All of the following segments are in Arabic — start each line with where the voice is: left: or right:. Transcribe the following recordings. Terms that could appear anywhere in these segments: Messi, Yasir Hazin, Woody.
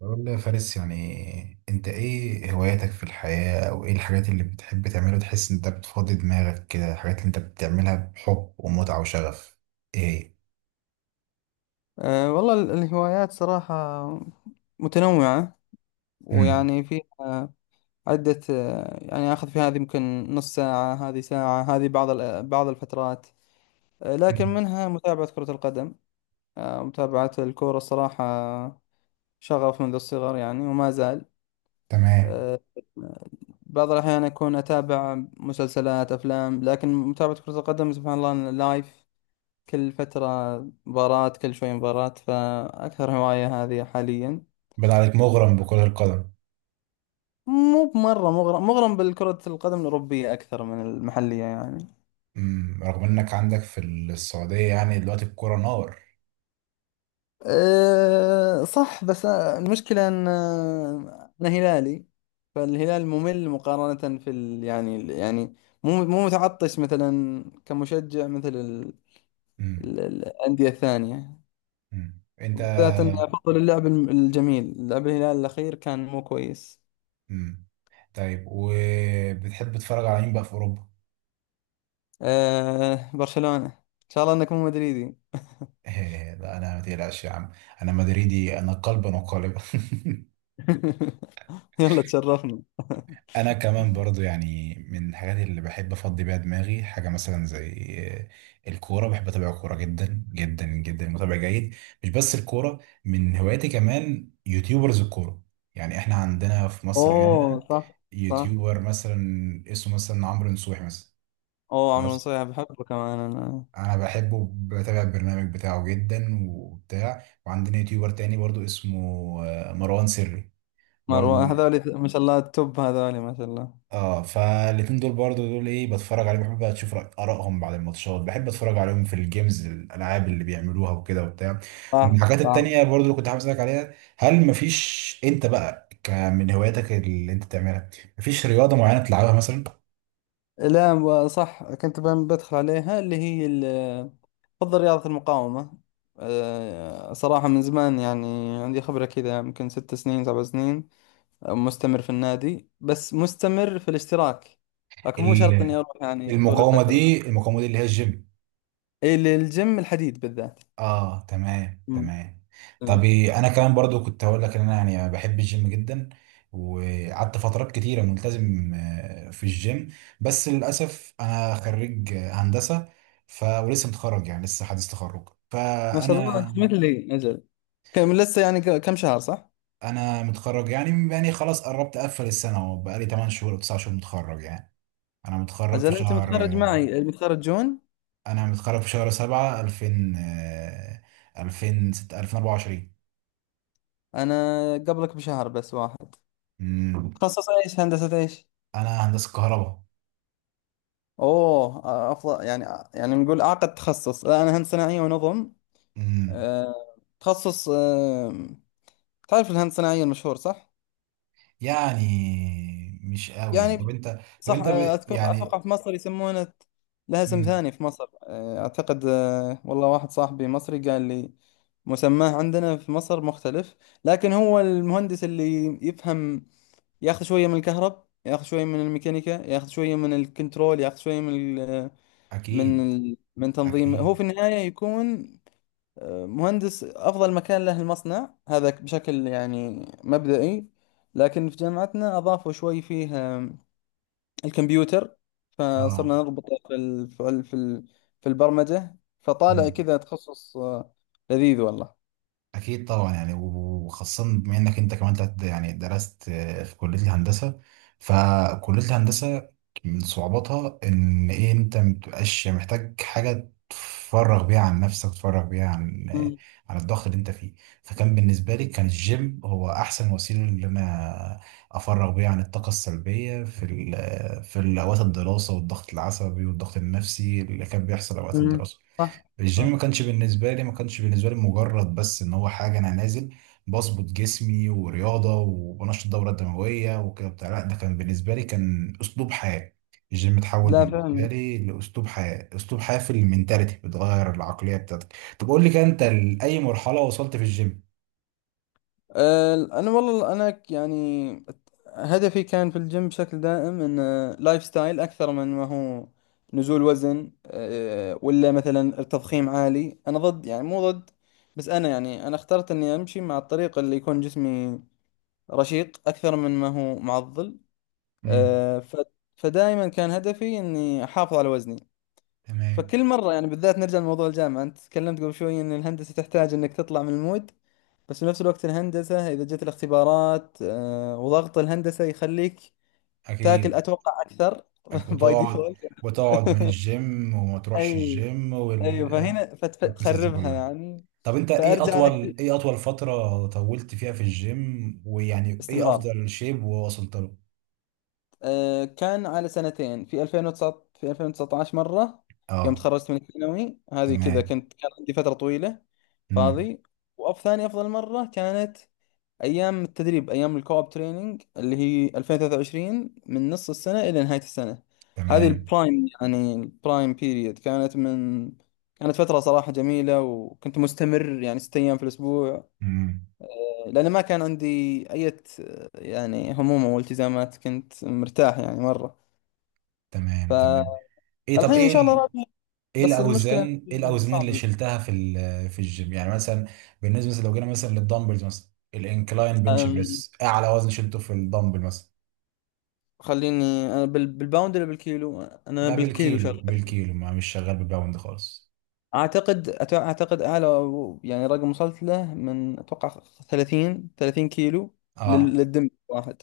right: والله يا فارس، يعني انت ايه هواياتك في الحياة او ايه الحاجات اللي بتحب تعملها؟ تحس ان انت بتفضي دماغك كده الحاجات اللي انت بتعملها بحب ومتعة وشغف. ايه.
left: والله الهوايات صراحة متنوعة،
right: امم.
left: ويعني فيها عدة، يعني آخذ في هذه يمكن نص ساعة، هذه ساعة، هذه بعض بعض الفترات. لكن
right: امم.
left: منها متابعة كرة القدم. متابعة الكورة الصراحة شغف منذ الصغر يعني وما زال.
right: تمام.
left: آه، بعض الأحيان أكون أتابع مسلسلات أفلام، لكن متابعة كرة القدم سبحان الله لايف، كل فترة مباراة، كل شوي مباراة، فأكثر هواية هذه حاليا.
right: بدأ عليك مغرم بكرة القدم؟
left: مو بمرة مغرم، مغرم بالكرة القدم الأوروبية أكثر من المحلية يعني.
right: رغم انك عندك في السعودية يعني دلوقتي الكرة نار.
left: صح، بس المشكلة أن أنا هلالي، فالهلال ممل مقارنة في ال يعني، يعني مو متعطش مثلا كمشجع مثل
right: امم.
left: الأندية الثانية،
right: امم. انت...
left: بالذات أن أفضل اللعب الجميل. لعب الهلال الأخير كان مو كويس.
right: امم. طيب، وبتحب تتفرج على مين بقى في اوروبا؟
left: برشلونة، إن شاء الله أنك مو مدريدي.
right: لا، انا ما تقلقش يا عم، انا مدريدي انا قلبا وقالبا.
left: يلا تشرفنا.
right: انا كمان برضو يعني من الحاجات اللي بحب افضي بيها دماغي حاجه مثلا زي الكوره. بحب اتابع الكوره جدا جدا جدا، متابع جيد. مش بس الكوره، من هواياتي كمان يوتيوبرز الكوره. يعني احنا عندنا في مصر
left: اوه
right: هنا
left: صح صح.
right: يوتيوبر مثلا اسمه مثلا عمرو نصوحي مثلا.
left: اوه عمرو
right: خلاص،
left: نصيحة بحبه كمان انا.
right: انا بحبه، بتابع البرنامج بتاعه جدا وبتاع. وعندنا يوتيوبر تاني برضو اسمه مروان سري برضو.
left: مروان هذولي ما شاء الله، التوب هذولي ما شاء الله.
right: اه، فالاتنين دول برضو دول ايه، بتفرج عليهم، بحب بقى اشوف ارائهم بعد الماتشات. بحب اتفرج عليهم في الجيمز، الالعاب اللي بيعملوها وكده وبتاع. ومن
left: صح
right: الحاجات
left: صح.
right: التانية برضو اللي كنت حابب اسالك عليها، هل مفيش انت بقى من هواياتك اللي انت بتعملها، مفيش رياضة معينة بتلعبها مثلا؟
left: لا صح، كنت بدخل عليها اللي هي بفضل رياضة المقاومة. صراحة من زمان يعني عندي خبرة كذا، يمكن 6 سنين 7 سنين. مستمر في النادي، بس مستمر في الاشتراك، لكن مو شرط اني
right: ال-
left: اروح يعني طول
right: المقاومة
left: الفترة.
right: دي، المقاومة دي اللي هي الجيم؟
left: إيه، الجيم الحديد بالذات.
right: اه، تمام تمام. طب
left: مم.
right: إيه، انا كمان برضو كنت هقول لك ان انا يعني بحب الجيم جدا. وقعدت فترات كتيره ملتزم في الجيم، بس للاسف انا خريج هندسه. ولسه متخرج يعني لسه حديث تخرج
left: ما شاء الله
right: فانا،
left: انت مثلي اجل. كم لسه يعني، كم شهر صح؟
right: انا متخرج يعني خلاص قربت اقفل السنه، وبقالي 8 شهور او 9 شهور متخرج يعني. انا متخرج في
left: اجل انت
right: شهر،
left: متخرج معي، متخرج جون.
right: انا متخرج في شهر 7 2000 2000، 2024.
left: انا قبلك بشهر بس واحد.
right: أمم،
left: تخصص ايش، هندسة ايش؟
right: انا هندسه كهرباء.
left: اوه افضل يعني، يعني نقول اعقد تخصص. لا، انا هندسة صناعية ونظم.
right: امم.
left: آه، تخصص تعرف الهندسة الصناعية المشهور صح؟
right: يعني مش قوي يعني. طب
left: يعني
right: انت... طب
left: صح،
right: انت
left: أتوقع
right: يعني...
left: في مصر يسمونه، لها اسم
right: امم.
left: ثاني في مصر أعتقد. والله واحد صاحبي مصري قال لي مسماه عندنا في مصر مختلف. لكن هو المهندس اللي يفهم، ياخذ شوية من الكهرب، ياخذ شوية من الميكانيكا، ياخذ شوية من الكنترول، ياخذ شوية من ال من
right: اكيد.
left: ال من تنظيم. هو
right: اكيد.
left: في النهاية يكون مهندس. أفضل مكان له المصنع هذا بشكل يعني مبدئي. لكن في جامعتنا أضافوا شوي فيه الكمبيوتر،
right: اه.
left: فصرنا نربطه في البرمجة. فطالع
right: امم.
left: كذا تخصص لذيذ والله.
right: اكيد طبعا، يعني وخاصه بما انك انت كمان يعني درست في كليه الهندسه. فكليه الهندسه من صعوباتها ان ايه، انت مبتبقاش محتاج حاجه تفرغ بيها عن نفسك، تفرغ بيها عن آه،
left: مم.
right: عن الضغط اللي انت فيه. فكان بالنسبه لي كان الجيم هو احسن وسيله اللي انا افرغ بيها عن الطاقه السلبيه في ال- آه، في اوقات الدراسه، والضغط العصبي والضغط النفسي اللي كان بيحصل اوقات
left: مم.
right: الدراسه.
left: صح
right: الجيم
left: صح.
right: ما كانش بالنسبة لي مجرد بس ان هو حاجة انا نازل بظبط جسمي ورياضة وبنشط الدورة الدموية وكده بتاع. لا، ده كان بالنسبة لي كان اسلوب حياة. الجيم اتحول
left: لا
right: بالنسبة
left: فعلا.
right: لي لأسلوب حياة، أسلوب حياة في المنتاليتي، بتغير العقلية بتاعتك. طب قول لي كده، انت لأي مرحلة وصلت في الجيم؟
left: انا والله انا يعني هدفي كان في الجيم بشكل دائم انه لايف ستايل اكثر من ما هو نزول وزن، ولا مثلا تضخيم عالي. انا ضد، يعني مو ضد، بس انا يعني انا اخترت اني امشي مع الطريق اللي يكون جسمي رشيق اكثر من ما هو معضل.
right: امم.
left: آه، ف... فدائما كان هدفي اني احافظ على وزني.
right: تمام.
left: فكل مره يعني بالذات نرجع لموضوع الجامعه، انت تكلمت قبل شوي ان الهندسه تحتاج انك تطلع من المود، بس في نفس الوقت الهندسه اذا جت الاختبارات وضغط الهندسه يخليك تاكل
right: اكيد.
left: اتوقع اكثر.
right: أكيد.
left: باي
right: وتقعد،
left: ديفولت.
right: وتقعد من الجيم وما تروحش
left: اي
right: الجيم
left: اي، فهنا
right: والقصص دي
left: فتخربها
right: كلها.
left: يعني.
right: طب انت، ايه
left: فارجع انا
right: اطول ايه اطول فترة طولت فيها في الجيم؟ ويعني ايه
left: باستمرار.
right: افضل شيب ووصلت له؟
left: كان على سنتين. في 2019 مرة يوم
right: اه.
left: تخرجت من الثانوي، هذه كذا
right: تمام.
left: كنت كان عندي فترة طويلة
right: امم.
left: فاضي. وأف ثاني أفضل مرة كانت أيام التدريب، أيام الكوب تريننج اللي هي 2023، من نص السنة إلى نهاية السنة. هذه
right: تمام.
left: البرايم يعني، البرايم بيريد كانت فترة صراحة جميلة، وكنت مستمر يعني 6 أيام في الأسبوع،
right: امم.
left: لأن ما كان عندي أي يعني هموم أو التزامات، كنت مرتاح يعني مرة.
right: تمام تمام.
left: فالحين
right: ايه، طب
left: ان
right: ايه
left: شاء الله راضي.
right: ايه
left: بس المشكله
right: الاوزان ايه الاوزان اللي
left: صعب.
right: شلتها في الجيم يعني مثلا؟ بالنسبة مثلا لو جينا مثلا للدمبلز مثلا الانكلاين بنش
left: أم،
right: بريس، اعلى وزن شلته في الدمبل مثلا؟
left: خليني. أنا بالباوند ولا بالكيلو؟ انا
right: لا
left: بالكيلو
right: بالكيلو،
left: شغال.
right: بالكيلو، ما مش شغال بالباوند خالص.
left: اعتقد اعتقد اعلى يعني رقم وصلت له، من اتوقع 30 كيلو
right: اه،
left: للدم واحد.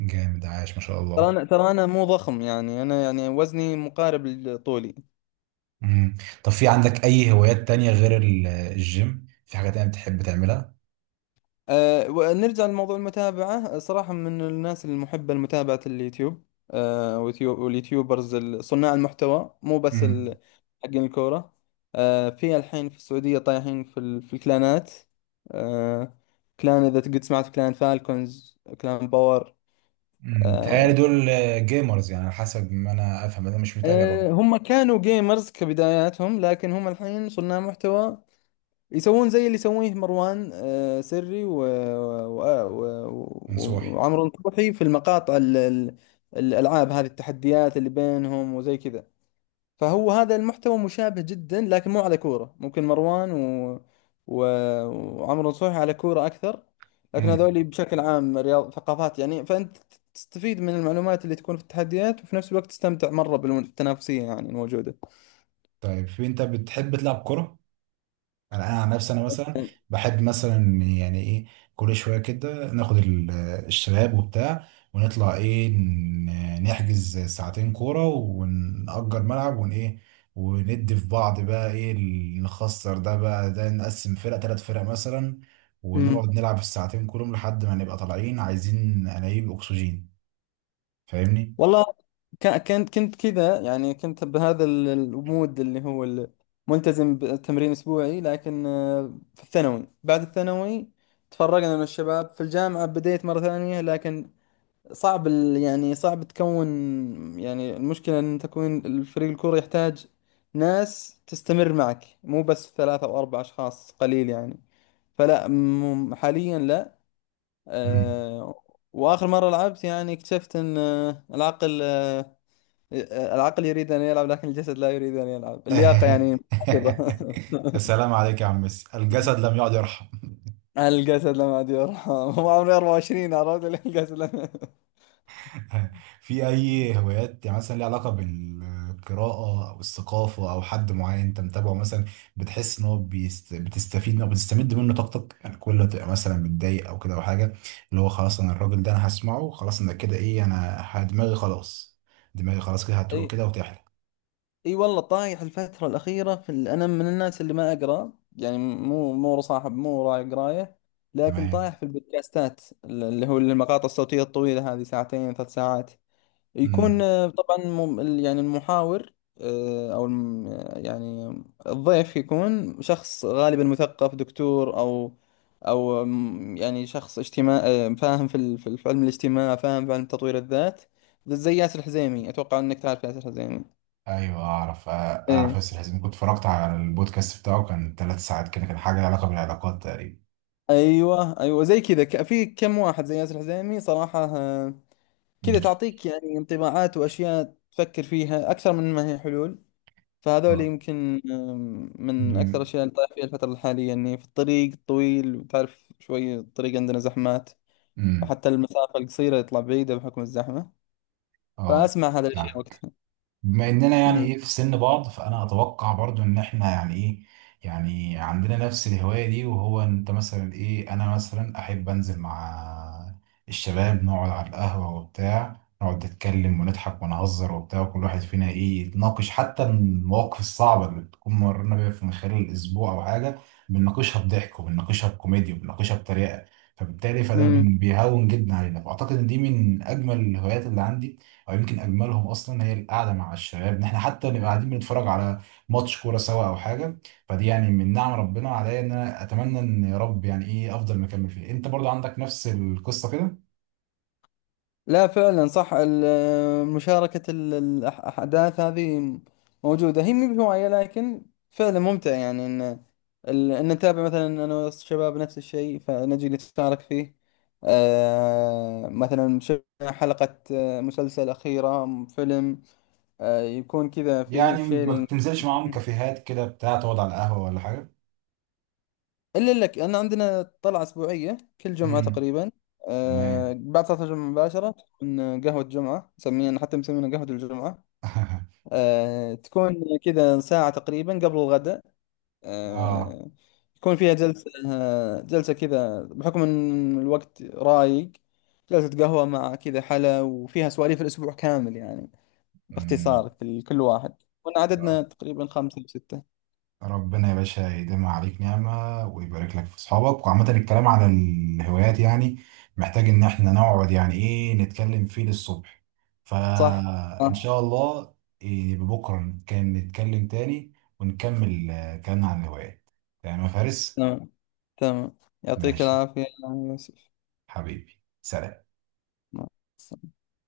right: جامد، عاش ما شاء
left: ترى
right: الله.
left: انا ترى انا مو ضخم يعني، انا يعني وزني مقارب لطولي.
right: مم. طب في عندك أي هوايات تانية غير الجيم؟ في حاجة تانية بتحب تعملها؟
left: ونرجع لموضوع المتابعة، صراحة من الناس المحبة لمتابعة اليوتيوب. واليوتيوبرز، صناع المحتوى، مو بس
right: امم.
left: حقين الكورة. في الحين في السعودية طايحين في الكلانات. أه كلان. إذا قد سمعت، كلان فالكونز، كلان باور.
right: بيتهيألي
left: أه
right: دول جيمرز يعني، على حسب ما أنا أفهم أنا مش متابع برضه.
left: أه هم كانوا جيمرز كبداياتهم، لكن هم الحين صناع محتوى. يسوون زي اللي يسويه مروان سري
right: من صوحي.
left: وعمرو نصوحي في المقاطع الألعاب هذه، التحديات اللي بينهم وزي كذا. فهو هذا المحتوى مشابه جدا، لكن مو على كورة. ممكن مروان و... وعمرو نصوحي على كورة أكثر. لكن
right: امم.
left: هذول بشكل عام رياض ثقافات يعني، فأنت تستفيد من المعلومات اللي تكون في التحديات، وفي نفس الوقت تستمتع مرة بالتنافسية يعني الموجودة.
right: طيب، في أنت بتحب تلعب كرة؟ انا عن نفسي انا مثلا بحب مثلا، يعني ايه، كل شويه كده ناخد الشباب وبتاع، ونطلع ايه، نحجز ساعتين كوره ونأجر ملعب ون ايه، وندي في بعض، بقى ايه نخسر ده، بقى ده نقسم فرق، 3 فرق مثلا، ونقعد نلعب الساعتين كلهم لحد ما نبقى طالعين عايزين انابيب اكسجين. فاهمني؟
left: والله كنت كذا يعني، كنت بهذا المود اللي هو ملتزم بتمرين اسبوعي، لكن في الثانوي بعد الثانوي تفرقنا من الشباب. في الجامعة بديت مرة ثانية، لكن صعب يعني صعب تكون، يعني المشكلة ان تكون الفريق الكورة يحتاج ناس تستمر معك، مو بس 3 أو 4 أشخاص قليل يعني. فلا حاليا لا.
right: مم.
left: آه، واخر مرة لعبت يعني اكتشفت ان العقل، العقل يريد أن يلعب، لكن الجسد لا يريد أن يلعب، اللياقة يعني محافظة.
right: السلام عليك يا عم ميسي، الجسد لم يعد يرحم.
left: على الجسد لم عاد يرحم. هو عمري 24، عرفت ليه الجسد لم.
right: في اي هوايات مثلا ليها علاقه بالقراءه او الثقافه، او حد معين انت متابعه مثلا بتحس ان هو بتستفيد منه او بتستمد منه طاقتك، يعني كل ما تبقى مثلا متضايق او كده او حاجه، اللي هو خلاص انا الراجل ده انا هسمعه خلاص انا كده، ايه، انا دماغي خلاص، دماغي خلاص كده
left: اي
right: هتروق كده وتحلى.
left: اي والله، طايح الفترة الأخيرة أنا من الناس اللي ما أقرأ يعني، مو صاحب، مو راعي قراية، لكن
right: تمام.
left: طايح في البودكاستات اللي هو المقاطع الصوتية الطويلة هذه، ساعتين 3 ساعات، يكون
right: امم.
left: طبعا يعني المحاور، آه، او الم- يعني الضيف يكون شخص غالبا مثقف دكتور او يعني شخص اجتماع فاهم في علم الاجتماع، فاهم في علم تطوير الذات، زي ياسر الحزيمي. اتوقع انك تعرف ياسر الحزيمي.
right: ايوه، اعرف اعرف
left: ايه
right: ياسر حزين، كنت اتفرجت على البودكاست بتاعه كان 3 ساعات كده، كان حاجه لها علاقه بالعلاقات تقريبا.
left: ايوه ايوه زي كذا، في كم واحد زي ياسر الحزيمي صراحة، كذا
right: امم.
left: تعطيك يعني انطباعات واشياء تفكر فيها اكثر من ما هي حلول. فهذول
right: اه.
left: يمكن من أكثر
right: ب-
left: الأشياء اللي طايح فيها الفترة الحالية. إني في الطريق الطويل، وتعرف شوي الطريق عندنا زحمات،
right: امم.
left: وحتى المسافة القصيرة يطلع بعيدة بحكم الزحمة،
right: اه.
left: فأسمع هذه الأشياء
right: يعني
left: وقتها.
right: بما اننا يعني ايه في سن بعض، فانا اتوقع برضو ان احنا يعني ايه، يعني عندنا نفس الهواية دي. وهو انت مثلا ايه، انا مثلا احب انزل مع الشباب، نقعد على القهوة وبتاع، نقعد نتكلم ونضحك ونهزر وبتاع، وكل واحد فينا ايه يتناقش حتى المواقف الصعبة اللي بتكون مرينا بيها من خلال الاسبوع او حاجة، بنناقشها بضحك وبنناقشها بكوميديا وبنناقشها بطريقة، فبالتالي فده
left: أمم.
right: بيهون جدا علينا. فاعتقد ان دي من اجمل الهوايات اللي عندي، او يمكن اجملهم اصلا هي القعده مع الشباب، ان احنا حتى نبقى قاعدين بنتفرج على ماتش كوره سوا او حاجه. فدي يعني من نعم ربنا عليا، ان انا اتمنى ان يا رب يعني ايه افضل مكمل فيه. انت برضو عندك نفس القصه كده؟
left: لا فعلا صح، مشاركة الأحداث هذه موجودة، هي مي بهواية، لكن فعلا ممتع. يعني إن نتابع مثلا أنا والشباب نفس الشيء، فنجي نتشارك فيه. مثلا شفنا حلقة مسلسل أخيرة، فيلم يكون كذا فيه
right: يعني ما
left: شيرينج.
right: بتنزلش معاهم كافيهات كده بتاع، تقعد على القهوه ولا حاجه؟
left: إلا لك، أنا عندنا طلعة أسبوعية كل جمعة
right: امم.
left: تقريبا.
right: تمام.
left: بعد صلاة الجمعة مباشرة تكون قهوة جمعة، نسميها حتى مسمينا قهوة الجمعة. تكون كذا ساعة تقريبا قبل الغداء.
right: اه.
left: آه، يكون فيها جلسة، جلسة كذا بحكم إن الوقت رايق، جلسة قهوة مع كذا حلا، وفيها سواليف الأسبوع كامل يعني
right: امم.
left: باختصار، كل واحد. كنا عددنا تقريبا خمسة أو ستة.
right: ربنا يا باشا يديم عليك نعمة ويبارك لك في أصحابك. وعامة الكلام على الهوايات يعني محتاج إن إحنا نقعد يعني إيه نتكلم فيه للصبح.
left: صح؟
right: فإن
left: آه.
right: شاء الله، إيه، بكرة نتكلم، نتكلم تاني ونكمل كلامنا عن الهوايات. تمام يا فارس.
left: تمام تمام. يعطيك
right: ماشي.
left: العافية يا يوسف.
right: حبيبي، سلام.
left: مع السلامة.